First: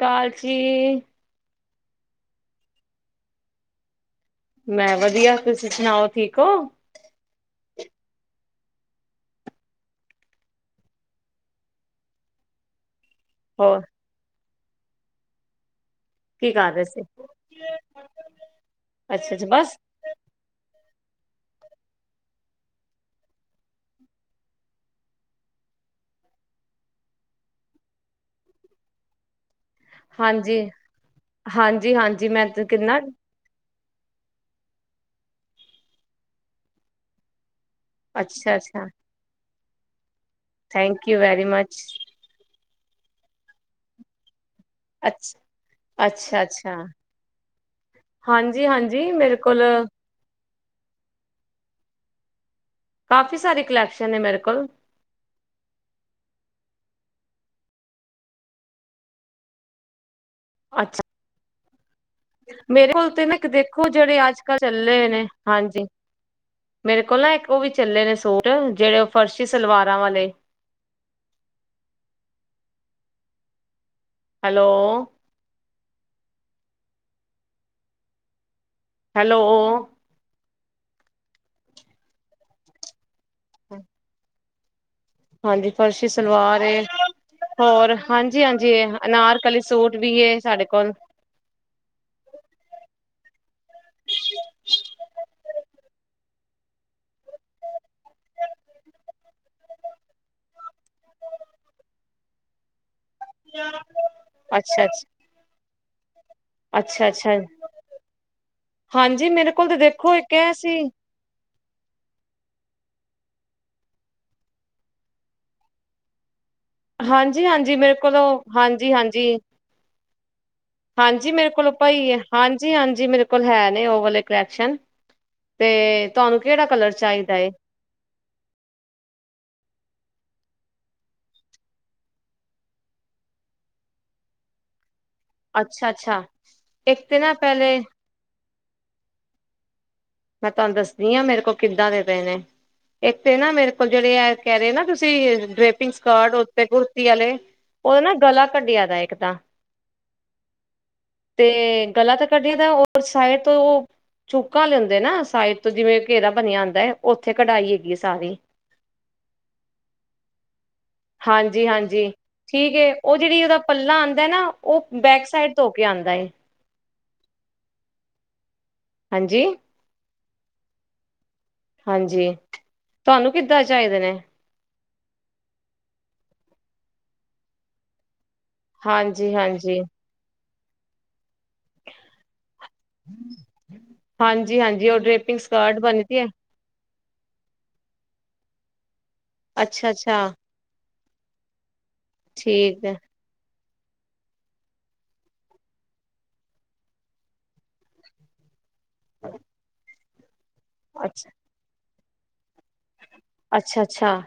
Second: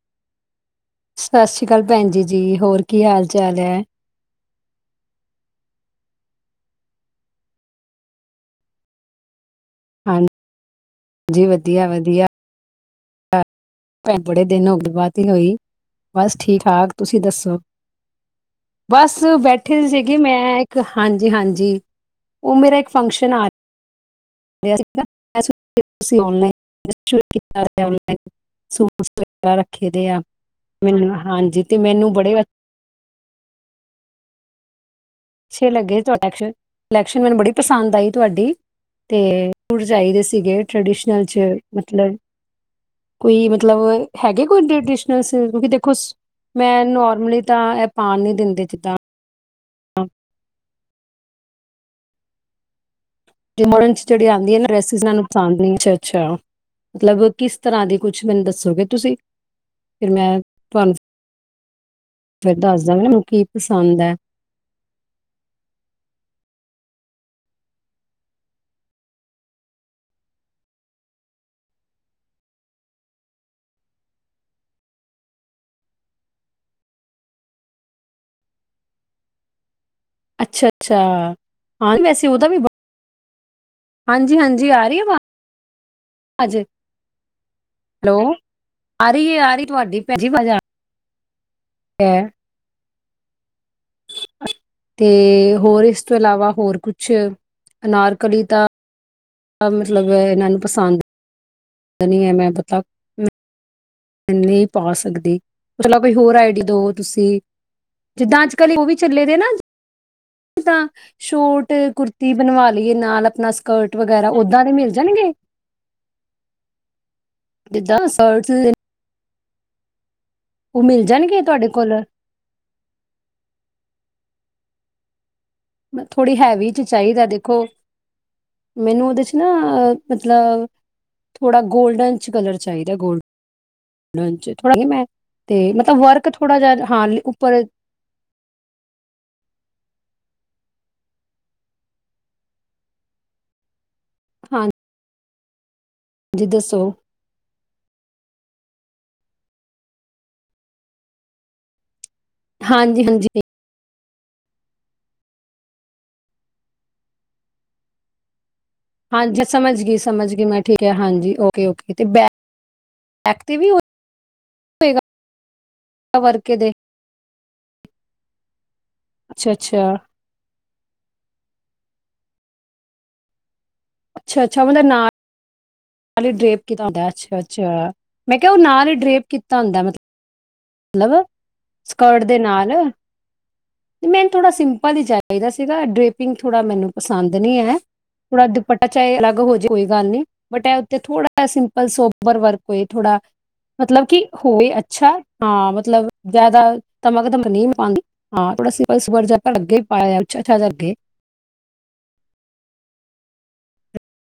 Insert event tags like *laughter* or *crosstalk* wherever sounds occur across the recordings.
ਕਾਲ, ਜੀ *unintelligible* ਸਤਿ ਸ਼੍ਰੀ ਅਕਾਲ ਭੈਣ ਜੀ ਜੀ ਹੋਰ ਕੀ ਹਾਲ ਚਾਲ ਹੈ। ਮੈਂ ਵਧੀਆ ਤੁਸੀਂ ਸੁਣਾਓ ਠੀਕ ਹੋ। ਹਾਂ, ਜੀ ਵਧੀਆ ਵਧੀਆ ਹੋਰ ਬੜੇ *unintelligible* ਦਿਨ ਹੋ ਗੇ ਬਾਅਤ ਹੋਈ। ਬਸ ਕੀ ਠੀਕ ਕਰ ਰਹੇ ਠਾਕ ਸੀ ਤੁਸੀਂ ਦੱਸੋ, ਬਸ ਅੱਛਾ ਅੱਛਾ ਬਸ ਬੈਠੇ ਸੀਗੇ ਮੈਂ। ਹਾਂਜੀ-ਹਾਂਜੀ, ਉਹ ਮੇਰਾ ਇੱਕ ਫੰਕਸ਼ਨ ਆ *unintelligible* ਰੱਖੇ ਦੇ ਆ, ਹਾਂਜੀ ਮੈਨੂੰ ਹਾਂਜੀ ਤੇ ਮੈਨੂੰ ਹਾਂਜੀ ਬੜੇ ਮੈਂ ਕਿੰਨਾ ਛੇ ਲੱਗੇ ਤੁਹਾਡੇ *unintelligible* ਇਲੈਕਸ਼ਨ ਮੈਨੂੰ ਬੜੀ ਪਸੰਦ ਆਈ ਤੁਹਾਡੀ ਅੱਛਾ ਅੱਛਾ ਤੇ ਫੂਟ ਚਾਹੀਦੇ ਸੀ ਸੀਗੇ ਥੈਂਕ ਯੂ ਟ੍ਰਡੀਸ਼ਨਲ ਚ ਵੈਰੀ ਮਚ ਮਤਲਬ ਕੋਈ ਮਤਲਬ ਹੈਗੇ। ਕੋਈ ਟ੍ਰਡੀਸ਼ਨਲ ਸੀ ਅੱਛਾ ਕਿਉਂਕਿ ਦੇਖੋ ਅੱਛਾ ਅੱਛਾ ਮੈਂ ਨੋਰਮਲੀ ਤਾਂ ਇਹ ਪਾਨ ਨੀ ਦਿੰਦੇ ਹਾਂਜੀ ਜਿੱਦਾਂ। ਹਾਂਜੀ ਮੇਰੇ ਕੋਲ, ਕਾਫੀ ਸਾਰੀ ਕਲੈਕਸ਼ਨ ਹੈ ਜਿਹੜੀ ਮੇਰੇ ਆਦੀ ਨੀ ਕੋਲ ਡਰੈਸੀਸ ਇੰਨਾ ਨੂੰ ਪਸੰਦ ਨੀ। ਅੱਛਾ ਮਤਲਬ ਕਿਸ ਤਰ੍ਹਾਂ ਦੀ ਕੁਛ ਮੈਨੂੰ ਦੱਸੋਗੇ ਤੁਸੀਂ ਫਿਰ ਮੈਂ ਤੁਹਾਨੂੰ ਅੱਛਾ ਫਿਰ ਦੱਸ ਮੇਰੇ ਦਾਂਗੀ ਕੋਲ ਮੈਨੂੰ ਤੇ ਨਾ ਕੀ ਦੇਖੋ ਪਸੰਦ ਹੈ ਜਿਹੜੇ ਅੱਜ ਕੱਲ ਚੱਲੇ ਹੋਏ ਨੇ ਹਾਂਜੀ। ਮੇਰੇ ਕੋਲ ਨਾ ਇੱਕ ਉਹ ਵੀ ਚੱਲੇ ਨੇ ਸੂਟ ਜਿਹੜੇ ਉਹ ਫਰਸ਼ੀ ਸਲਵਾਰਾਂ ਵਾਲੇ ਹੈਲੋ। ਹੈਲੋ। ਅੱਛਾ ਅੱਛਾ ਹਾਂ ਵੈਸੇ ਉਹਦਾ ਵੀ ਹਾਂਜੀ ਹਾਂਜੀ ਜੀ ਆ ਰਹੀ ਏ। ਹਾਂਜੀ ਫਰਸ਼ੀ ਸਲਵਾਰ ਏ ਹੋਰ ਹੈਲੋ ਹਾਂਜੀ ਹਾਂਜੀ ਆ ਰਹੀ ਹੈ ਆ ਅਨਾਰਕਲੀ ਰਹੀ ਸੂਟ ਤੁਹਾਡੀ ਵੀ ਭੈਣ ਜੀ ਏ ਆਵਾਜ਼ ਆ ਸਾਡੇ ਕੋਲ। ਰਹੀ ਹੈ *unintelligible* ਤੇ ਹੋਰ ਇਸ ਤੋਂ ਇਲਾਵਾ ਹੋਰ ਕੁਛ ਅਨਾਰਕਲੀ ਤਾਂ ਮਤਲਬ ਇਹਨਾਂ ਨੂੰ ਪਸੰਦ ਨੀ ਹੈ ਮੈਂ ਪਤਾ *unintelligible* ਨਹੀਂ ਅੱਛਾ ਪਾ ਅੱਛ ਸਕਦੀ। ਚਲੋ ਹੋਰ ਆਈਡੀ ਦਵੋ ਅੱਛਾ-ਅੱਛਾ ਤੁਸੀਂ, ਜਿੱਦਾਂ ਅੱਜ ਕੱਲ ਉਹ ਵੀ ਚੱਲੇ ਹਾਂਜੀ ਦੇ ਮੇਰੇ ਨਾ ਕੋਲ ਤਾਂ ਦੇਖੋ ਇੱਕ ਐ ਸੀ ਸ਼ੋਟ ਕੁੁਰਤੀ ਬਣਵਾ ਏ ਨਾਲ ਆਪਣਾ ਸਕਰਟ ਵਗੈਰਾ ਓਦਾਂ ਦੇ ਮਿਲ ਜਾਣਗੇ। ਹਾਂਜੀ, ਹਾਂਜੀ ਮੇਰੇ ਜਿੱਦਾਂ ਕੋਲ ਸਕਰਟਸ ਹਾਂਜੀ, ਹਾਂਜੀ ਉਹ ਮਿਲ ਹਾਂਜੀ ਜਾਣਗੇ ਮੇਰੇ ਤੁਹਾਡੇ ਕੋਲ ਪਈ ਹੈ ਹਾਂਜੀ, ਹਾਂਜੀ ਮੇਰੇ ਕੋਲ ਹੈ ਨੇ, ਉਹ ਵਾਲੇ ਕੋਲੇਕਸ਼ਨ ਮ ਥੋੜ੍ਹੀ ਹੈਵੀ ਚ ਚਾਹੀਦਾ ਏ ਦੇਖੋ ਮੈਨੂੰ ਉਹਦੇ ਚ ਮੈਂ ਮਤਲਬ ਥੋੜਾ ਗੋਲਡਨ ਚ ਕਲਰ ਚਾਹੀਦਾ ਏ, ਗੋਲ ਗੋਲਡਨ ਚ ਥੋੜ੍ਹਾ ਮੈਂ ਤੇ ਮਤਲਬ ਅੱਛਾ-ਅੱਛਾ ਵਰਕ ਥੋੜ੍ਹਾ ਜਿਹਾ ਇੱਕ ਹਾਂ ਤੇ ਨਾ ਉੱਪਰ ਪਹਿਲੇ ਮੈਂ ਤੁਹਾਨੂੰ ਦੱਸਦੀ ਆ ਮੇਰੇ ਕੋਲ ਕਿੱਦਾਂ ਦੇ ਪਏ ਨੇ ਇੱਕ ਤੇ ਨਾ ਮੇਰੇ ਕੋਲ ਜਿਹੜੇ ਆ ਕਹਿ ਰਹੇ ਨਾ ਹਾਂਜੀ ਤੁਸੀਂ ਡਰੇਪਿੰਗ ਸਕਰਟ ਉੱਤੇ ਦੱਸੋ ਕੁੁਰਤੀ ਵਾਲੇ ਉਹਦੇ ਨਾ ਗਲਾ ਕਢੀਆਂ ਦਾ ਇੱਕ ਤਾਂ ਤੇ ਗਲਾ ਤਾਂ ਕੱਢਿਆ ਦਾ ਹਾਂਜੀ ਹਾਂਜੀ ਸਾਈਡ ਤੋਂ ਉਹ ਚੂੱਕਕਾ ਲੈਂਦਾ ਤੇ ਨਾ ਸਾਈਟ ਤੋਂ ਜਿਵੇਂ ਘੇਰਾ ਬਣਿਆ ਹੁੰਦਾ ਹੈ, ਉੱਥੇ ਕਢਾਈ ਹੈਗੀ ਏ ਸਾਰੀ ਹਾਂਜੀ ਸਮਝ ਗਈ ਸਮਝ ਗਈ ਮੈਂ ਠੀਕ ਹੈ ਹਾਂਜੀ, ਓਕੇ ਓਕੇ ਤੇ ਹਾਂਜੀ ਬੈਕ ਠੀਕ ਉਹ ਜਿਹੜੀ ਉਹ ਤੇ ਓਦਾ ਵੀ ਪੱਲਾ ਆਉਂਦਾ ਹੈ ਨਾ ਉਹ ਹੋਏ ਬੈਕ ਸਾਈਡ ਹੋ ਕੇ ਆਦਾ ਏ। ਵਰਕੇ ਦੇ ਅੱਛਾ, ਹਾਂਜੀ-ਹਾਂਜੀ ਅੱਛਾ। ਹਾਂਜੀ, ਤੁਹਾਨੂੰ ਕਿ ਚਾਹੀਦੇ ਨੇ ਹੱ *unintelligible* *unintelligible* ਹਾਲੀ ਡਰੇਪ ਕਿਣਾ ਦਾ ਅੱਛਾ, ਅੱਛਾ ਮੈਂ ਕਿਹਾ ਉਹ ਨਾਲ ਹੀ ਡਰੇਪ ਕੀਤਾ ਹਾਂਜੀ-ਹਾਂਜੀ, ਹੁੰਦਾ ਮਤਲਬ ਲਵੋ। ਸਕਰਟ ਦੇ ਨਾਲ ਮੈਨੂੰ ਥੋੜ੍ਹਾ ਹਾਂਜੀ-ਹਾਂਜੀ ਸਿੰਪਲ ਉਹ ਹੀ ਡਰੇਪਿੰਗ ਚਾਹੀਦਾ ਸਕਰਟ ਸੀਗਾ, ਬਣੀ ਦੀ ਹੈ ਡ੍ਰਰੇਪਿੰਗ ਥੋੜ੍ਹਾ ਮੈਨੂੰ ਪਸੰਦ ਨਹੀਂ ਹੈ। ਪੂਰਾ ਦੁਪਟਾ ਚਾਹੇ ਅਲੱਗ ਹੋ ਜਾ ਕੋਈ ਗੱਲ ਅੱਛਾ-ਅੱਛਾ ਨੀ, ਬਟ ਇਹ ਉੱਥੇ ਥੋੜਾ ਸਿੰਪਲ ਸੋਬਰ ਵਰਕ ਠੀਕ ਹੋਏ ਹੈ ਥੋੜਾ ਮਤਲਬ ਕਿ ਹੋਵੇ ਅੱਛਾ ਹਾਂ, ਮਤਲਬ ਜਿਆਦਾ ਧਮਕਦਮ ਨਹੀਂ ਪਾਉਂਦੀ ਹਾਂ ਥੋੜਾ ਸੀ ਸੋਬਰ ਜਿਹਾ ਲੱਗੇ ਪਾਇਆ ਅੱਛਾ ਥੋੜਾ ਜਿਹਾ ਅੱਗੇ *inaudible* ਅੱਛਾ, ਅੱਛਾ-ਅੱਛਾ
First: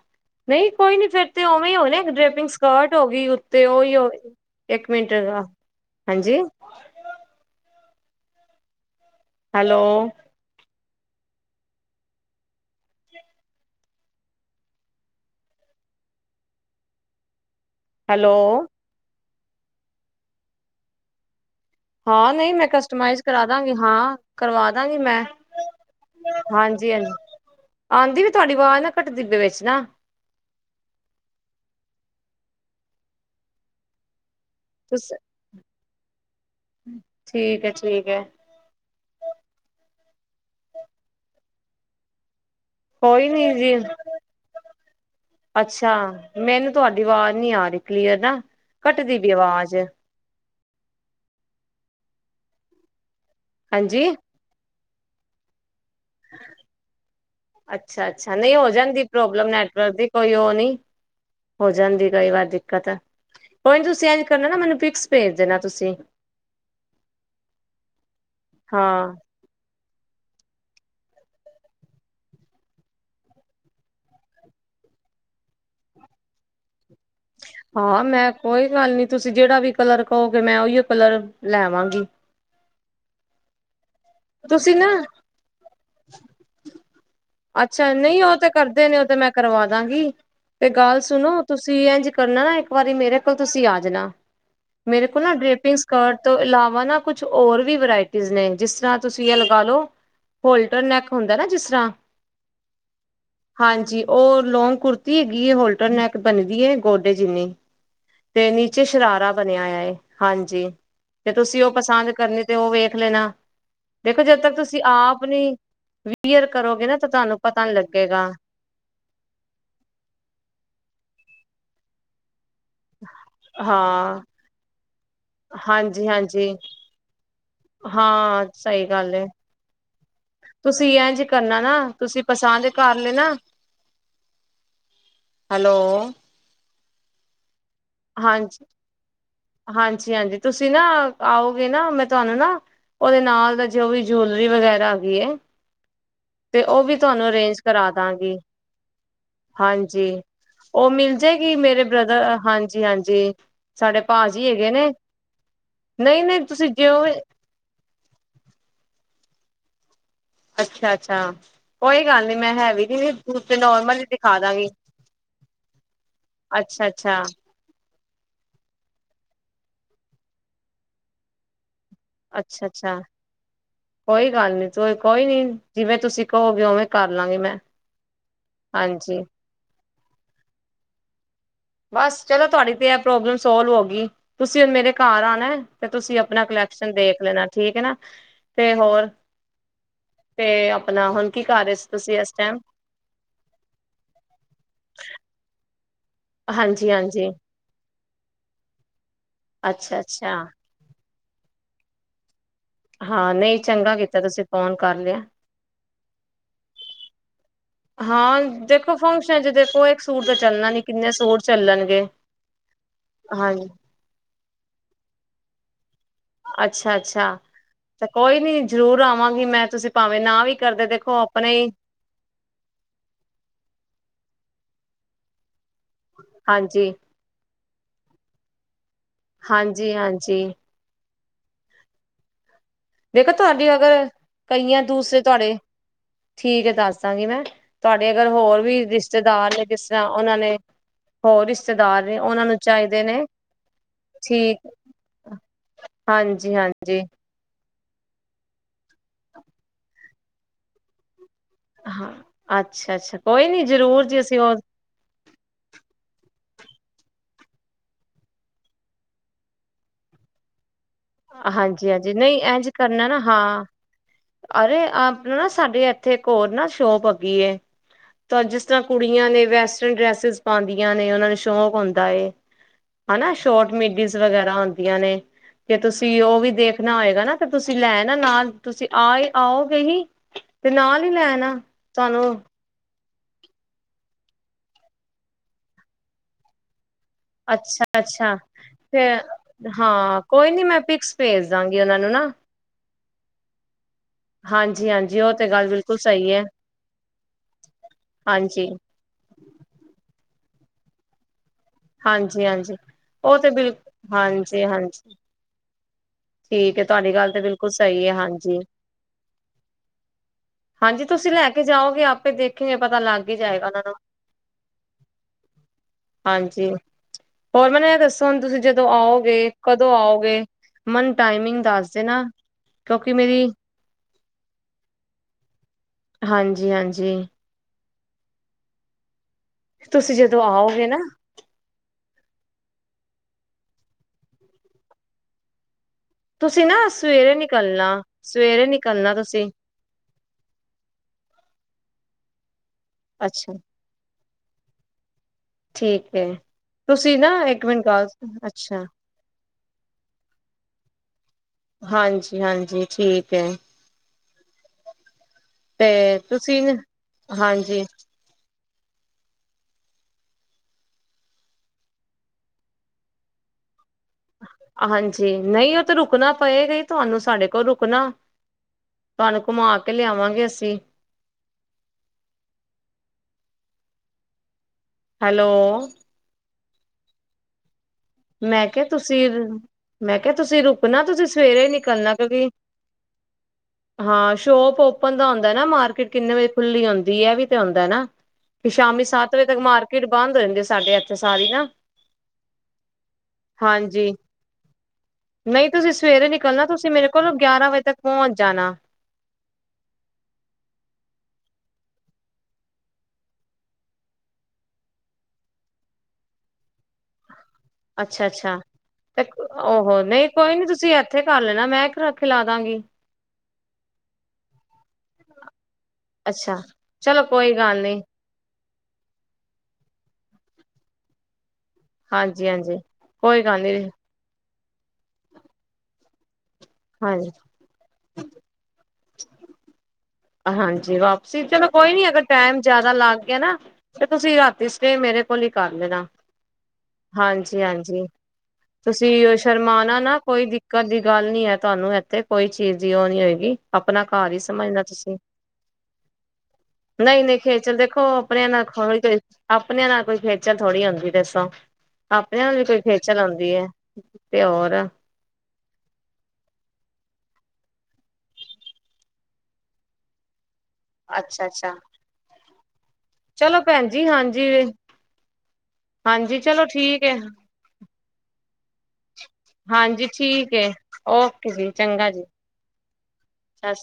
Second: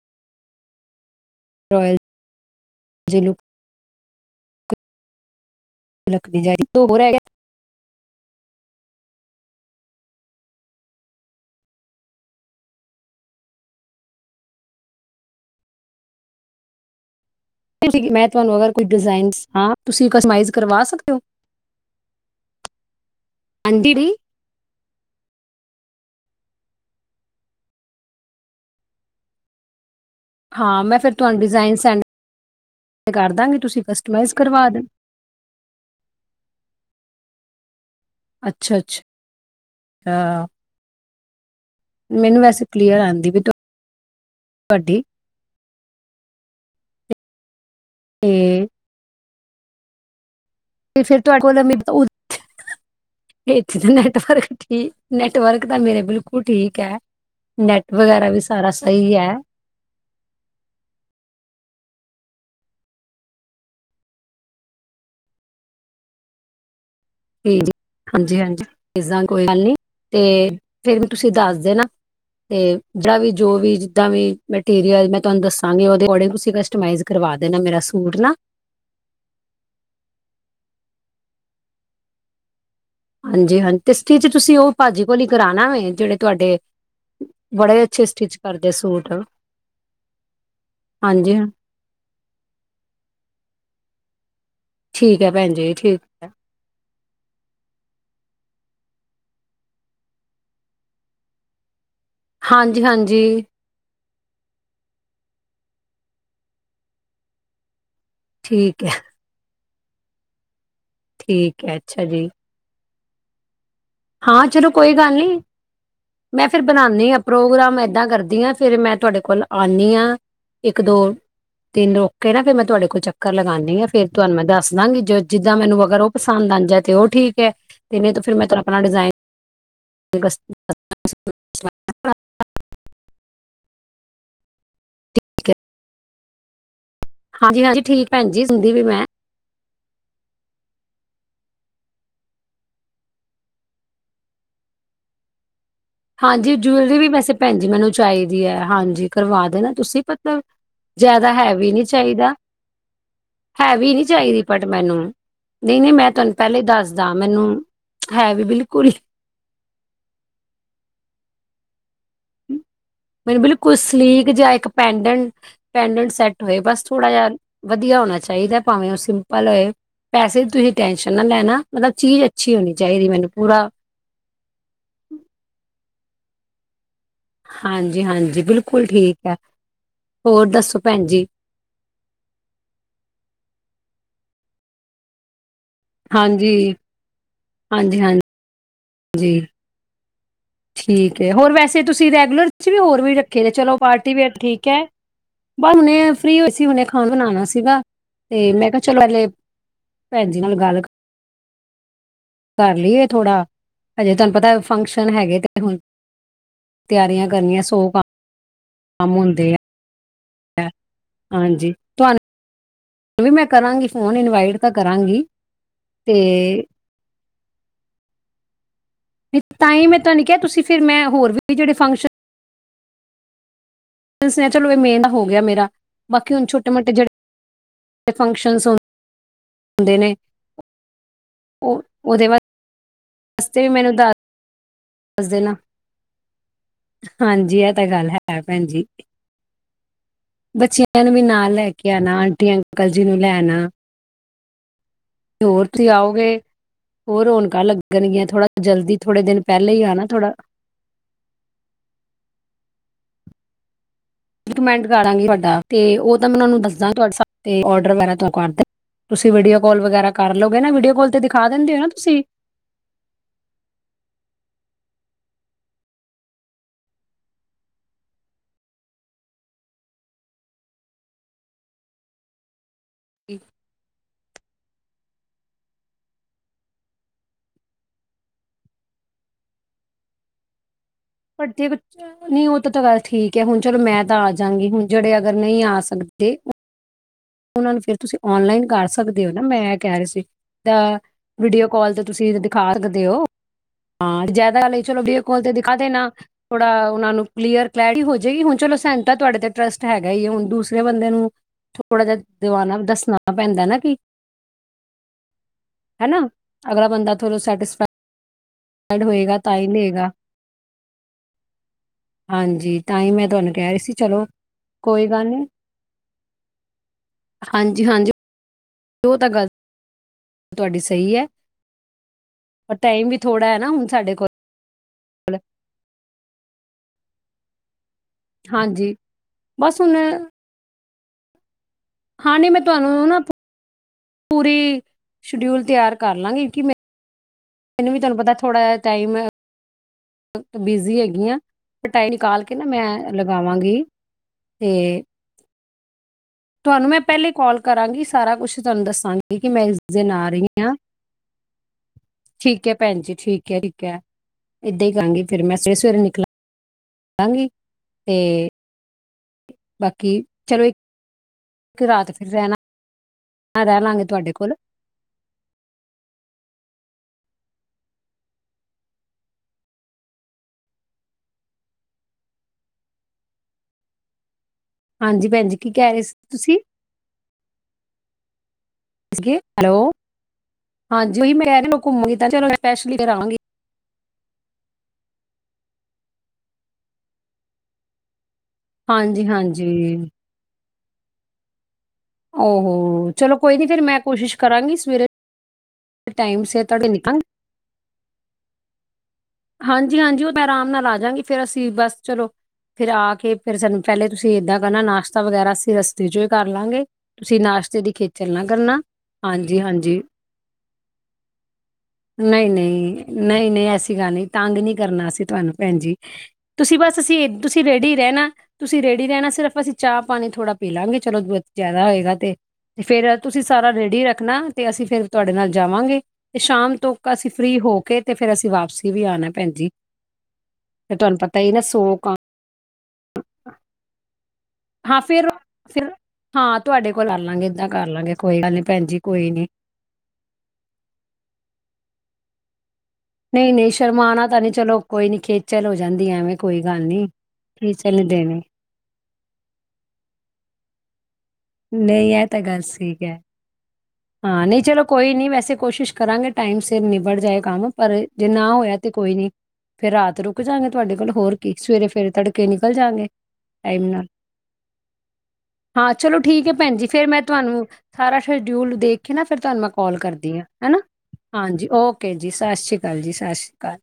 ਨਹੀਂ ਕੋਈ ਨੀ ਫੇਰ। ਤੇ ਉਵੇਂ ਰੋਇਲ ਹੋਣੇ ਇੱਕ ਡੈਪਿੰਗ ਸਕਰਟ ਜੀ ਹੋਗੀ ਲੁੱਕ ਉੱਤੇ ਉਹੀ ਹੋ ਇੱਕ ਮਿੰਟ ਅ ਲ ਹੋ ਰਿਹਾ *unintelligible* *unintelligible* ਹੈਲੋ। ਤੁਸੀ ਕਿ, ਮੈਂ ਹੈਲੋ ਤੁਹਾਨੂੰ ਅਗਰ ਕੋਈ ਡਿਜ਼ਾਈਨਸ ਹਾਂ, ਤੁਸੀਂ ਕਸਮਾਈਜ਼ ਕਰਵਾ ਸਕਦੇ ਹੋ। ਹਾਂ ਨਹੀਂ ਮੈਂ ਕਸਟਮਾਈਜ਼ ਕਰਵਾ ਦਾਂਗੀ ਹਾਂਜੀ ਜੀ ਹਾਂ ਕਰਵਾ ਦਾਂਗੀ ਮੈਂ। ਹਾਂਜੀ-ਹਾਂਜੀ ਆਉਂਦੀ ਵੀ ਤੁਹਾਡੀ ਆਵਾਜ਼ ਨਾ ਘੱਟਦੀ ਪਈ ਵਿੱਚ ਨਾ। ਹਾਂ, ਮੈਂ ਫਿਰ ਤੁਹਾਨੂੰ ਡਿਜ਼ਾਇਨ ਸੇਡ ਕਰਦਾਂ ਗੀ ਤੁਸੀਂ ਕਸਟਮਾੲਜ਼ ਤੁੱਸ ਠੀਕ ਏ ਠੀਕ। ਹੈ ਅੱਛਾ-ਅੱਛਾ। ਤ ਮੈਨੂੰ ਵੈਸੇ ਕੋਈ ਆਂਦੀ ਵੀ ਨੀ ਜੀ ਤੁਹਾਡੀ ਅੱਛਾ ਮੈਨੂੰ ਤੁਹਾਡੀ ਆਵਾਜ਼ ਨਹੀਂ ਆ ਰਹੀ। ਕਲੀਅਰ ਨਾ ਤੇ ਘੱਟਦੀ ਦੀ ਆਵਾਜ਼। ਤੇ ਫਿਰ ਤੁਹਾਡੇ ਕੋਲ ਮੇ *unintelligible* *unintelligible* ਇੱਥੇ ਤਾ ਹਾਂਜੀ ਨੇਟਵਰਕ ਹੀ। ਨੈਟਵਰਕ ਇਕ ਗੱਲ ਮੇਰੇ ਬਿਲਕੁਲ ਠੀਕ ਏ। ਨੈਟ ਅੱਛਾ ਵਗੈਰਾ ਅੱਛਾ ਵੀ ਨਹੀਂ ਹੋ ਸਾਰਾ ਜਾਂਦੀ ਸਹੀ ਐ। ਪ੍ਰੋਬਲਮ ਨੈਟਵਰਕ ਦੀ ਕੋਈ ਉਹ ਨੀ ਹੋ ਜਾਂਦੀ ਕਈ ਵਾਰ ਦਿੱਕਤ ਏ। ਕੋਈ ਨ ਤੁਸੀਂ ਏਂਜ ਕਰਨਾ ਨਾ ਮੈਨੂੰ ਪਿਕਸ ਭੇਜ ਦੇਨਾ ਤੁਸੀਂ। ਜੀ, ਹਾਂਜੀ, ਹਾਂਜੀ ਹਾਂ ਪੇਜਦਾਗੀ ਕੋਈ ਗੱਲ ਨੀ। ਤੇ ਫੇਰ ਵੀ ਤੁਸੀਂ ਦੱਸ ਦੇ ਨਾ, ਤੇ ਜੇਹੜਾ ਵੀ ਜੋ ਵੀ ਜਿੱਦਾਂ ਵੀ ਮਟੀਰੀਅਲ ਮੈਂ ਤੁਹਾਨੂੰ ਦੱਸਾਂਗੀ ਉਹਦੇ ਅਕੋਰਡਿੰਗ ਤੁਸੀਂ ਕਸਟਮਾਈਜ਼ ਕਰਵਾ ਦੇਣਾ ਮੇਰਾ ਹਾਂ ਸੂਟ ਮੈਂ ਨਾ ਕੋਈ ਗੱਲ ਨੀ ਤੁਸੀਂ ਜਿਹੜਾ ਵੀ ਕਲਰ ਕੋਗੇ ਮੈਂ ਉਈਓ ਕਲਰ ਲੈਵਾਂਗੀ। ਹਾਂਜੀ, ਹਾਂਜੀ। ਤੇ ਸਟੀਚ ਤੁਸੀਂ ਉਹ ਭਾਜੀ ਕੋਲ ਈ ਕਰਾਨਾ ਵੇ ਜਿਹੜੇ ਤੁਹਾਡੇ ਬੜੇ ਅੱਛਾ ਅੱਛੇ ਨਹੀਂ ਉਹ ਸਟਿਚ ਤੇ ਕਰਦੇ ਨੇ ਉਹ ਸੂਟ ਤੇ ਮੈਂ ਕਰਵਾਦਾਂਗੀ। ਤੇ ਗੱਲ ਸੁਣੋ ਹਾਂਜੀ ਹਾਂ ਤੁਸੀਂ ਇੰਝ ਕਰਨਾ ਨਾ ਇੱਕ ਵਾਰੀ ਮੇਰੇ ਕੋਲ ਤੁਸੀਂ ਆ ਜਾ ਨਾ। ਮੇਰੇ ਠੀਕ ਕੋਲ ਹੈ ਨਾ ਭੈਣ ਜੀ ਡੰਰੇਪਿੰਗ ਠੀਕ ਸਕਰਟ ਹੈ ਤੋਂ ਇਲਾਵਾ ਨਾ ਕੁਛ ਹੋਰ ਵੀ ਵਰਾਇਟੀਸ ਨੇ ਜਿਸ ਜਿਸ ਤਰ੍ਹਾਂ ਤੁਸੀਂ ਇਹ ਲਗਾ ਲੋ, ਹੋਲਡ ਨੈਕ ਹੁੰਦਾ ਨਾ ਜਿਸ ਤਰ੍ਹਾਂ। ਹਾਂਜੀ ਹਾਂਜੀ ਹਾਂਜੀ ਉਹ ਲੋਂਗ ਕੁੜਤੀ ਹੈਗੀ ਏ ਹੋਲ ਤੁਹਾਡੀ ਨੇਕ ਬਨੀਦੀਏ ਗੋਡੇ ਜਿੰਨੀ। ਤੇ ਨੀਚੇ ਠੀਕ ਹੈ ਸ਼ਰਾਰਾ ਬ ਲੇਆਇਆ ਏ ਹਾਂਜੀ। ਤੇ ਤੁਸੀਂ ਠੀਕ ਉਹ ਹੈ ਅੱਛਾ ਪਸੰਦ ਜੀ ਕਰਨੀ ਤੇ ਉਹ ਵੇਖ ਲੇਨਾ। ਦੇਖੋ ਜਦ ਹਾਂ ਤੱਕ ਚਲੋ ਤੁਸੀਂ ਕੋਈ ਗੱਲ ਆਪ ਨਹੀਂ ਨੀ ਵੀਅਰ ਮੈਂ ਫਿਰ ਕਰੋਗੇ ਨਾ ਬਣਾਉਂਦੀ ਹਾਂ ਪਤਾ ਨੀ ਪ੍ਰੋਗਰਾਮ ਏਦਾਂ ਲੱਗੇਗਾ ਕਰਦੀ ਆਂ, ਫੇਰ ਮੈਂ ਤੁਹਾਡੇ ਕੋਲ ਆਨੀ ਆਂ। ਇੱਕ ਦੋ ਤਿੰਨ ਰੁਕੇ ਕੇ ਨਾ ਫੇਰ ਮੈ ਤੁਹਾਡੇ ਕੋਲ ਚੱਕਰ ਲਗਾਨੀ ਆ ਫੇਰ ਹਾਂ ਤੁਹਾਨੂੰ ਮੈਂ ਦੱਸ ਦਾਂਗੀ ਜੋ ਜਿੱਦਾਂ ਮੈਨੂੰ ਅਗਰ ਉਹ ਪਸੰਦ ਹਾਂਜੀ-ਹਾਂਜੀ, ਆ ਜਾਏ ਤੇ ਉਹ ਠੀਕ ਏ ਤੇ ਨਈ ਤੇ ਫੇਰ ਹਾਂ ਮੈਂ ਤ ਗੱਲ ਤੁਸੀਂ ਇੰਝ ਕਰਨਾ ਨਾ, ਤੁਸੀਂ ਪਸੰਦ ਕਰ ਲੇਨਾ। ਹੈਲੋ। ਹਾਂਜੀ, ਹਾਂਜੀ। ਠੀਕ ਭੈਜੀ ਸੁਨਦੀ ਪੀ ਮੈਂ। ਹਾਂਜੀ, ਹਾਂਜੀ ਤੁਸੀਂ ਨਾ ਆਓਗੇ ਨਾ ਮੈਂ ਤੁਹਾਨੂੰ ਨਾ ਉਹਦੇ ਨਾਲ ਦਾ ਜੋ ਵੀ ਜੁਲਰੀ ਵਗੈਰਾ ਹੈਗੀ ਐ ਹਾਂਜੀ ਜੁਅਲਰੀ ਵੀ ਵੈਸੇ ਭੈਣਜੀ ਕਰਾ ਮੈਨੂੰ ਦਾਂਗੀ, ਚਾਹੀਦੀ ਏ। ਹਾਂਜੀ ਕਰਵਾ ਦੇਨਾ ਤੁਸੀਂ ਹਾਂਜੀ ਪਟ ਉਹ ਮਿਲ ਜ਼ਿਆਦਾ ਜਾਏਗੀ ਹੈਵੀ ਨਈ ਮੇਰੇ ਬ੍ਰਦਰ ਚਾਹੀਦਾ। ਹਾਂਜੀ-ਹਾਂਜੀ। ਹੈਵੀ ਸਾਡੇ ਨਹੀਂ ਚਾਹੀਦੀ ਭਾਜੀ ਪਟ ਹੈਗੇ ਨੇ ਮੈਨੂੰ। ਨਈ, ਨਈ ਮੈਂ ਤੁਹਾਨੂੰ ਨਹੀਂ-ਨਹੀਂ ਪਹਿਲੇ ਤੁਸੀਂ ਜਿਉ ਦੱਸਦਾ ਮੈਨੂੰ, ਹੈਵੀ ਬਿਲਕੁਲ ਹੀ ਅੱਛਾ, ਅੱਛਾ। ਮੈਨੂੰ ਬਿਲਕੁਲ ਨੋਰਮਲ ਹੀ ਸਲੀਕ ਦਿਖਾ ਜਾਂ ਇੱਕ ਦਾਂਗੀ ਪੈਂਡਨਟ- ਪੈਂਡਟ ਸੈੱਟ ਹੋਏ। ਬਸ ਥੋੜਾ ਅੱਛਾ-ਅੱਛਾ, ਜ ਵਧੀਆ ਹੋਣਾ ਚਾਹੀਦਾ ਭਾਵੇਂ ਉਹ ਸਿੰਪਲ ਹੋਏ। ਪੈਸੇ ਦੀ ਤੁਸੀਂ ਟੈੈਂਸ਼ਨ ਨਾ ਲੈਣਾ। ਮਤਲਬ ਚੀਜ਼ ਅੱਛੀ ਅੱਛਾ ਹੋਣੀ -ਅੱਛਾ ਚਾਹੀਦੀ ਮੈਨੂੰ ਪੂਰਾ ਕੋਈ ਗੱਲ ਨੀ ਕੋਈ ਨੀ, ਜਿਵੇਂ ਤੁਸੀਂ ਕਹੋਗੇ ਉਵੇਂ ਕਰ ਲਾਂਗੀ ਮੈਂ ਹਾਂਜੀ -ਹਾਂਜੀ ਬਿਲਕੁਲ ਠੀਕ ਹਾਂਜੀ ਹੈ। ਹੋਰ ਦੱਸੋ ਭੈਣ ਜੀ, ਬਸ ਚਲੋ ਤੁਹਾਡੀ ਤੇ ਇਹ ਪ੍ਰੋਬਲਮ ਸੋਲਵ ਹੋ ਗਈ। ਤੁਸੀਂ ਮੇਰੇ ਘਰ ਆਣਾ। ਤੇ ਤੁਸੀਂ ਆਪਣਾ ਹਾਂਜੀ ਕਲੈਕਸ਼ਨ ਦੇਖ ਲੈਣਾ। ਠੀਕ ਹੈ, ਨਾ ਤੇ ਹੋਰ ਜੀ, ਤੇ ਆਪਣਾ ਠੀਕ ਹੁਣ ਹੈ, ਕੀ ਹੋਰ ਕਰ ਰਹੇ ਵੈਸੇ ਸੀ ਤੁਸੀਂ ਇਸ ਰੈਗੂਲਰ ਟਾਈਮ ਚ ਵੀ ਹੋਰ ਵੀ ਰੱਖੇ ਚਲੋ, ਪਾਰਟੀ ਵੇਅਰ ਠੀਕ ਹੈ। ਪਰ ਨੇਲਸ ਫਰੀ ਹੋਈ ਸੀ ਹੁਨੇ, ਹਾਂਜੀ ਖਾਣ ਹਾਂਜੀ ਬਣਾਉਣਾ ਸੀਗਾ। ਤੇ ਮੈਂ ਕਿਹਾ -ਚਲੋ ਲੇ ਅੱਛਾ- ਅੱਛਾ। ਕਰ ਲਈਏ ਹਾਂ ਥੋੜਾ, ਨਹੀਂ ਚੰਗਾ ਹਜੇ ਕੀਤਾ ਤੁਹਾਨੂੰ ਤੁਸੀਂ ਪਤਾ ਫੋਨ ਕਰ ਫੰਕਸ਼ਨ ਲਿਆ ਹੈਗੇ ਤੇ ਹੁਣ ਤਿਆਰੀਆਂ ਕਰਨੀਆਂ ਸੌ ਹਾਂ। ਦੇਖੋ, ਕੰਮ ਫੰਕਸ਼ਨ ਹੁੰਦੇ ਚ ਦੇਖੋ ਇੱਕ ਸੂਰ ਤਾਂ ਆ ਚੱਲਣਾ ਨੀ ਕਿੰਨੇ ਸੂਰ ਚੱਲਣਗੇ। ਕ ਵੀ ਮੈਂ ਹਾਂਜੀ ਕਰਾਂਗੀ ਫੋਨ ਇਨਵਾਟ ਤਾਂ ਕਰਾਂਗੀ। ਤੇ ਅੱਛਾ -ਅੱਛਾ ਤੇ ਕੋਈ ਨੀ ਜਰੂਰ ਆਵਾਂਗੀ। ਮੈਂ ਤਾਂ ਹੀ ਤੁਸੀਂ ਭਾਵੇਂ ਤੁਹਾਨੂੰ ਕਿਹਾ ਨਾ ਵੀ ਤੁਸੀਂ ਫਿਰ ਕਰਦੇ ਮੈਂ ਦੇਖੋ ਹੋਰ ਆਪਣੇ ਵੀ ਹੀ ਜਿਹੜੇ ਫੰਕਸ਼ਨ ਸੁ ਚਲੋ। ਇਹ ਮੇਨ ਦਾ ਹੋ ਗਿਆ ਮੇਰਾ ਬਾਕੀ ਹੁਣ ਛੋਟੇ- ਹਾਂਜੀ ਮੋਟੇ ਜਿਹੜੇ ਫੰਕਸ਼ਨ ਹੁੰ ਹਾਂਜੀ -ਹਾਂਜੀ। ਉਹ ਉਹਦੇ ਬਾਅਦ ਦੇਖੋ, ਤੁਹਾਡੀ ਅਗਰ ਕਈਆਂ ਦੂਸਰੇ ਦੇਣਾ ਤੁਹਾਡੇ, ਠੀਕ ਹੈ। ਦੱਸ ਦਾਂਗੀ ਮੈਂ ਹਾਂਜੀ ਇਹ ਤਾਂ ਗੱਲ ਤੁਹਾਡੇ ਅਗਰ ਹੈ ਹੋਰ ਭੈਣ ਜੀ ਵੀ ਰਿਸ਼ਤੇਦਾਰ ਨੇ ਜਿਸ ਤਰ੍ਹਾਂ ਉਹਨਾਂ ਨੇ ਬੱਚਿਆਂ ਨੂੰ ਵੀ ਹੋਰ ਨਾਲ ਲੈ ਕੇ ਰਿਸ਼ਤੇਦਾਰ ਨੇ ਆਣਾ ਉਹਨਾਂ ਆਂਟੀ ਨੂੰ ਅੰਕਲ ਚਾਹੀਦੇ ਜੀ ਨੂੰ ਨੇ ਲੈਣਾ ਠੀਕ ਹੋਰ ਤੁਸੀਂ ਆਓਗੇ। ਹਾਂਜੀ-ਹਾਂਜੀ ਹੋਰ ਰੋਣਕਾ ਲੱਗੇ ਲੱਗਣਗੀਆਂ ਥੋੜ੍ਹਾ ਜਲਦੀ ਥੋੜੇ ਦਿਨ ਪਹਿਲੇ ਆਣਾ ਥੋੜ੍ਹਾ ਹਾਂ। ਅੱਛਾ -ਅੱਛਾ ਕੋਈ ਨੀ ਜਰੂਰ ਮੈਂਡ ਕਰਾਂਗੇ ਤੁਹਾਡਾ ਤੇ ਉਹ ਤਾਂ ਮੈਂ ਉਹਨਾਂ ਨੂੰ ਦ ਔਡਰ ਵਗੈਰਾ ਕਰ ਤੁਸੀਂ ਵੀਡੀਓ ਕਾਲ ਵਗੈਰਾ ਕਰਲੋਗੇ ਨਾ ਵੀਡੀਓ ਕਾਲ ਤੇ ਦਿਖਾ ਦਿੰਦੇ ਹੋ ਨਾ ਹਾਂਜੀ ਹਾਂਜੀ ਤੁਸੀਂ ਨਹੀਂ ਐਂ ਜ ਕਰਨਾ ਨਾ ਹਾਂ ਅਰੇ ਆਪਣਾ ਨਾ ਸਾਡੇ ਇਥੇ ਇਕ ਹੋਰ ਨਾ ਸ਼ੋਪ ਹੈਗੀ ਐ ਤੇ ਜਿਸ ਤਰ੍ਹਾਂ ਕੁੜੀਆਂ ਨੇ ਵੇਸਟਰਨ ਡ੍ਰੈਸਜ਼ ਪਾਾਂਦੀਆਂ ਨੇ ਓਨਾ ਨੂੰ ਸ਼ੋਕ ਹੁੰਦਾ ਏ। ਹਨਾ ਸ਼ੋਰਟ ਮਿਡੀਜ਼ ਵਗੈਰਾ ਹੁੰ ਦੀਆਂ ਨੇ ਜੇ ਤੁਸੀਂ ਉਹ ਵੀ ਦੇਖਣਾ ਹੋਏਗਾ ਨਾ ਤੇ ਤੁਸੀਂ ਲੈ ਨਾ ਨਾਲ ਤੁਸੀਂ ਆ ਹੀ ਆਓਗੇ ਹੀ ਤੇ ਨਾਲ ਹੀ ਲੈਣਾ ਪਰਦੇ ਕੁਛ ਤੁਹਾਨੂੰ ਨਹੀਂ ਹੋ ਤਾਂ ਤਾਂ ਵੈਸ ਠੀਕ ਹੈ ਹੁਣ ਚਲੋ ਮੈਂ ਤਾਂ ਆ ਜਾਂਗੀ ਹੁਣ ਜਿਹੜੇ ਅਗਰ ਨਹੀਂ ਆ ਸਕਦੇ। ਉਹਨਾਂ ਨੂੰ ਅੱਛਾ ਫਿਰ ਤੁਸੀਂ ਅੱਛਾ ਔਨਲਾਈਨ ਕਰ ਤੇ ਸਕਦੇ ਹੋ ਨਾ ਮੈਂ ਕਹਿ ਰਹੀ ਹਾਂ ਸੀ ਕੋਈ ਨੀ ਤਾਂ ਮੈਂ ਪਿਕਸ ਭੇਜ ਵੀਡੀਓ ਦਾਂਗੀ ਕਾਲ ਉਹਨਾਂ ਤੇ ਨੂੰ ਨਾ ਤੁਸੀਂ ਦਿਖਾ ਸਕਦੇ ਹੋ। ਹਾਂ ਜ਼ਿਆਦਾ ਹਾਂਜੀ ਚਲੋ ਹਾਂਜੀ ਵੀਡੀਓ ਉਹ ਕੌਲ ਤੇ ਗੱਲ ਦਿਖਾ ਬਿਲਕੁਲ ਦੇਣਾ ਸਹੀ ਹੈ ਥੋੜਾ ਉਹਨਾਂ ਨੂੰ ਕਲੀਅਰ ਕਲੈਰਿਟੀ ਹੋ ਜਾਏਗੀ, ਹੁਣ ਹਾਂਜੀ ਚਲੋ ਸਾਨੂੰ ਤਾ ਤੁਹਾਡੇ ਤੇ ਟਰੱਸਟ ਹੈਗਾ ਹੁਣ ਦੂਸਰੇ ਬੰਦੇ ਨੂੰ ਥੋੜਾ ਜਿਹਾ ਹਾਂਜੀ-ਹਾਂਜੀ ਦਿਵਾਣਾ ਦੱਸਣਾ ਉਹ ਤੇ ਪੈਂਦਾ ਨਾ ਕਿ ਬਿਲਕੁ ਹਾਂਜੀ- ਹਾਂਜੀ ਹਨਾ, ਠੀਕ ਹੈ ਅਗਲਾ ਤੁਹਾਡੀ ਬੰਦਾ ਗੱਲ ਥੋੜਾ ਤੇ ਬਿਲਕੁਲ ਸੈਟਿਸਫਾਈਡ ਸਹੀ ਹੈ ਹਾਂਜੀ। ਹੋਏਗਾ ਤਾਂ ਹੀ ਲੇਗਾ ਹਾਂਜੀ ਤੁਸੀਂ ਲੈ ਕੇ ਜਾਓਗੇ ਆਪੇ ਦੇਖੇਗੇ ਹਾਂਜੀ ਪਤਾ ਤਾਂ ਹੀ ਮੈਂ ਲੱਗ ਤੁਹਾਨੂੰ ਜਾਏਗਾ ਕਹਿ ਰਹੀ ਉਹਨਾਂ ਸੀ, ਨੂੰ ਚਲੋ ਕੋਈ ਗੱਲ ਨੀ। ਜੀ ਹੋਰ ਮੈਨੂੰ ਇਹ ਹਾਂਜੀ-ਹਾਂਜੀ ਦੱਸੋ ਹੁਣ ਤੁਸੀਂ ਜ ਕਦੋਂ ਉਹ ਤਾਂ ਗੱਲ ਆਓਗੇ ਕਦੋਂ ਹਾਂ, ਉਹ ਤੁਹਾਡੀ ਸਹੀ ਹੈ ਰ ਟਾਈਮ ਕਿਉਂਕਿ ਵੀ ਮੇਰੀ ਥੋੜਾ ਹੈ ਨਾ ਹੁਣ ਸਾਡੇ ਕੋਲ ਹਾਂਜੀ- ਹਾਂਜੀ। ਹਾਂਜੀ। ਬਸ ਹੁਣ ਤੁਸੀਂ ਜਦੋਂ ਆਓਗੇ ਨਾ ਹਾਂ ਨੀ ਮੈਂ ਤੁਹਾਨੂੰ ਨੂੰ ਨਾ ਪੂਰੀ ਸ਼ਡਿਊਲ ਤਿਆਰ ਕਰ ਲਾਂਗੀ ਕਿ ਤੁਸੀਂ ਨਾ ਸਵੇਰੇ ਨਿ ਮੈਨੂੰ ਵੀ ਨਿਕਲਣਾ ਤੁਹਾਨੂੰ ਪਤਾ ਥੋੜਾ ਸਵੇਰੇ ਜਿਹਾ ਨਿਕਲਣਾ ਟਾਈਮ ਤੁਸੀਂ ਬਿਜ਼ੀ ਹੈਗੀ ਆ ਪਟਾਈ ਨਿਕਾਲ ਕੇ ਮੈਂ ਅੱਛਾ ਲਗਾਵਾਂਗੀ। ਤੇ ਠੀਕ। ਹੈ ਤੁਹਾਨੂੰ ਮੈਂ ਤੁਸੀਂ ਪਹਿਲੇ ਨਾ ਕੌਲ ਇੱਕ ਮਿੰਟ ਕਰਾਂਗੀ ਗੱਲ ਸਾਰਾ ਕੁਛ ਤੁਹਾਨੂੰ ਅੱਛਾ ਦੱਸਾਂਗੀ ਕਿ ਮੈਂ ਇਸੇ ਦਿਨ ਆ ਰਹੀ ਹਾਂ ਠੀਕ ਹੈ ਭੈਣ ਜੀ ਠੀਕ ਹੈ ਠੀਕ ਹੈ, ਏਦਾਂ ਹੀ ਕਰਾਂਗੀ ਫਿਰ ਮੈਂ ਤੇ ਸਵੇਰੇ-ਸਵੇਰੇ ਨਿਕਲਾਂ ਤੁਸੀਂ ਕਰਾਂਗੀ ਹਾਂਜੀ ਤੇ ਬਾਕੀ ਚਲੋ ਇੱਕ ਇਕ ਰਾਤ ਫਿਰ ਰਹਿਣਾ। ਅ। ਹਾਂਜੀ ਨਹੀਂ ਉਹ ਤਾਂ ਰੁਕਣਾ ਪਏ ਗ ਤੁਹਾਨੂੰ ਸਾਡੇ ਕੋਲ ਰੁਕਣਾ ਤੁਹਾਨੂੰ ਘੁਮਾ ਕੇ ਕਿੰਨੇ ਕ ਲਿਆਵਾਂਗੇ ਅਸੀਂ ਹਾਂਜੀ ਭੈਣ ਜ ਕੀ ਹੈਲੋ ਕਹਿ ਰਹੇ ਤੁਸੀਂ ਮੈਂ ਕਿਹਾ ਤੁਸੀਂ ਸੀਗੇ ਹੈਲੋ ਮੈਂ ਕਿਹਾ ਤੁਸੀਂ ਰੁਕਣਾ ਹਾਂਜੀ ਤੁਸੀਂ ਉਹੀ ਮੈਂ ਕਹਿ ਸਵੇਰੇ ਹੀ ਰਹੀ ਲੋਕ ਨਿਕਲਣਾ ਘੁੰਮਾਂਗੀ ਤਾਂ ਚਲੋ ਕਿਉਂਕਿ ਸਪੈਸ਼ਲੀ ਕਰਾਂਗੀ ਹਾਂ ਸ਼ੋਪ ਓਪਨ ਦਾ ਹ। ਹ ਨਾ ਮਾਰਕੀਟ ਕਿੰਨੇ ਵਜੇ ਖੁੱਲੀ ਹੁੰਦੀ ਹੈ ਵੀ ਤੇ ਹੁੰਂਦਾ ਨਾ। ਕਿ ਸ਼ਾਮੀ ਹਾਂਜੀ ਸੱਤ ਵਜੇ ਤੱਕ ਹਾਂਜੀ ਮਾਰਕੀਟ ਬੰਦ ਰਹਿੰਦੇ। ਸਾਡੇ ਇੱਥੇ ਸਾਰੀ ਨਾ ਹੋ। ਚਲੋ ਕੋਈ ਨੀ ਫੇਿਰ ਮੈਂ ਹਾਂਜੀ ਕੋਸ਼ਿਸ਼ ਕਰਾਂਗੀ ਸਵੇਰੇ ਨਹੀਂ ਤੁਸੀਂ ਸਵੇਰੇ ਟਾਈਮ ਸੇ ਨਿਕਲਣਾ ਤੜਕੇ ਤੁਸੀਂ ਮੇਰੇ ਨਿਕਲਾਂਗੇ ਕੋਲ ਗਿਆਰਾਂ ਵਜੇ ਤੱਕ ਪਹੁੰਚ ਜਾਣਾ। ਹਾਂਜੀ ਹਾਂਜੀ ਉਹ ਮੈਂ ਆਰਾਮ ਨਾਲ ਆ ਜਾਂਵਾਂਗੀ ਫੇਰ ਅਸੀਂ ਬਸ ਚਲੋ ਫਿਰ ਆ ਕੇ ਫਿਰ ਸਾਨੂੰ ਪਹਿਲੇ ਤੁਸੀਂ ਏਦਾਂ ਕਰਨਾ ਨਾਸ਼ਤਾ ਵਗੈਰਾ ਅਸੀਂ ਰਸਤੇ ਚੋਂ ਹੀ ਕਰ ਲਾਂਗੇ। ਨਾਸ਼ਤੇ ਦੀ ਖੇਚਲ ਨਾ ਅੱਛਾ-ਅੱਛਾ ਕਰਨਾ ਤੇ ਹਾਂਜੀ ਹਾਂਜੀ ਉਹ-ਉਹ ਨਹੀਂ ਕੋਈ ਨੀ ਤੁਸੀਂ ਇੱਥੇ ਕਰ ਲੈਣਾ, ਮੈਂ ਖਿਲਾ ਨਹੀਂ, ਦਾਂਗੀ ਨਹੀਂ, ਨਹੀਂ, ਨਹੀਂ ਐਸੀ ਗੱਲ ਨਹੀਂ ਤੰਗ ਨਹੀਂ ਕਰਨਾ ਅਸੀਂ ਤੁਹਾਨੂੰ। ਭੈਣਜੀ ਅੱਛਾ ਤੁਸੀਂ ਬਸ ਚਲੋ ਅਸੀਂ, ਕੋਈ ਤੁਸੀਂ ਗੱਲ ਰੇਡੀ ਨੀ ਰਹਿਣਾ। ਤੁਸੀਂ ਰੇਡੀ ਰਹਿਣਾ, ਸਿਰਫ ਅਸੀਂ ਚਾਹ ਪਾਣੀ ਥੋੜਾ ਪੀ ਲਾਂਗੇ ਚਲੋ ਜ਼ਿਆਦਾ ਹੋਏਗਾ ਤੇ, ਹਾਂਜੀ ਹਾਂਜੀ ਫੇਰ ਤੁਸੀਂ ਕੋਈ ਗੱਲ ਸਾਰਾ ਨੀ ਰੇਡੀ ਰੱਖਣਾ। ਤੇ ਅਸੀਂ ਫਿਰ ਤੁਹਾਡੇ ਨਾਲ ਜਾਵਾਂਗੇ। ਤੇ ਸ਼ਾਮ ਤੋਂ ਹਾਂਜੀ ਅਸੀਂ ਫ੍ਰੀ ਹੋ ਕੇ ਤੇ ਫੇਰ ਅਸੀਂ ਵਾਪਸੀ ਵੀ ਆਣਾ ਭੈਣ ਜੀ ਫਿਰ ਹਾਂਜੀ ਤੁਹਾਨੂੰ ਪਤਾ ਵਾਪਸੀ, ਹੀ ਨਾ ਚਲੋ ਸੌ ਕੋਈ ਨੀ ਕੰਮ ਅਗਰ ਟੈ ਟਾਈਮ ਜਿਆਦਾ ਲਾ ਤਾ ਗੇ ਨਾ, ਤੇ ਤੁਸੀਂ ਰਾਤੀ ਸਟੇ ਹਾਂ ਮੇਰੇ ਫਿਰ ਕੋਲ ਹੀ ਕਰ ਫਿਰ ਲੇਣਾ, ਹਾਂ ਤੁਹਾਡੇ ਕੋਲ ਕਰ ਲਾਂਗੇ ਏਦਾਂ ਕਰ ਹਾਂਜੀ-ਹਾਂਜੀ ਲਾਂਗੇ ਕੋਈ ਗੱਲ ਨਹੀਂ ਭੈਣ ਜੀ ਕੋਈ ਤੁਸੀਂ ਨਹੀਂ, ਸ਼ਰਮਾਣਾ ਨਾ ਕੋਈ ਦਿੱਕਤ ਦੀ ਗੱਲ ਨੀ ਹੈ। ਤੁਹਾਨੂੰ ਇੱਥੇ ਕੋਈ ਚੀਜ਼ ਜੀ ਉਹ ਨੀ ਨਹੀਂ, ਹੋਏਗੀ, ਨਹੀਂ ਆਪਣਾ ਸ਼ਰਮਾਣਾ ਘਰ ਹੀ ਤਾਂ ਨਹੀਂ ਚਲੋ ਸਮਝਣਾ ਕੋਈ ਤੁਸੀਂ, ਨਹੀਂ ਖੇਚਲ ਹੋ ਜਾਂਦੀ ਐਵੇਂ ਕੋਈ ਗੱਲ ਨਹੀਂ ਨਹੀਂ-ਨਹੀਂ ਖੇਚਲ ਦੇਖੋ ਨਹੀਂ ਦੇਣੀ। ਅਪਣੇਆ ਨਾਲ *unintelligible* ਆਪਣਿਆਂ ਨਾਲ ਕੋਈ ਖੇਚ *unintelligible* ਚਲ ਥੋੜੀ ਹੁੰਦੀ *unintelligible* *unintelligible* ਨਹੀਂ ਇਹ ਆਪਣੇ ਤਾਂ ਨਾਲ ਗੱਲ ਵੀ ਕੋਈ ਠੀਕ ਖੇਚਲ ਹੁੰਦੀ ਹੈ? ਤੇ ਹਾਂ ਨਹੀਂ ਹੋਰ ਚਲੋ ਕੋਈ ਨੀ, ਵੈਸੇ ਕੋਸ਼ਿਸ਼ ਕਰਾਂਗੇ ਟਾਈਮ ਸਿਰ ਨਿਬੜ ਜਾਏ ਕੰਮ, ਪਰ ਜੇ ਨਾ ਹੋਇਆ ਤੇ ਕੋਈ ਨੀ, ਫੇਰ ਰਾਤ ਰੁ ਰੁਕ ਜਾਾਂਗੇ ਤੁਹਾਡੇ ਕੋਲ ਹੋਰ ਕੀ, ਅੱਛਾ-ਅੱਛਾ ਸਵੇਰੇ ਫੇਰ ਤੜਕੇ ਨ ਕਲ ਜਾਂਗੇ। ਚਲੋ ਟਾਈਮ ਭੈਣ ਨਾਲ, ਜੀ ਹਾਂਜੀ ਹਾਂ ਚਲੋ ਹਾਂਜੀ ਠੀਕ ਹੈ ਭੈਣ ਜੀ, ਠੀਕ ਫੇਰ ਹੈ ਮੈਂ ਤੁਹਾਨੂੰ ਸਾਰਾ *unintelligible* ਡਯੁਲ ਕੇ ਨਾ ਫਿਰ ਤੁਹਾਨੂੰ ਮੈਂ ਕੋਲ ਹਾਂਜੀ ਕਰਦੀ ਹਾਂ ਠੀਕ ਹੈ ਨਾ, ਓਕੇ ਹਾਂਜੀ ਜੀ ਚੰਗਾ ਓਕੇ ਜੀ, ਸਤਿ ਸ਼੍ਰੀ ਅਕਾਲ ਜੀ, ਸਤਿ ਸ਼੍ਰੀ ਅਕਾਲ।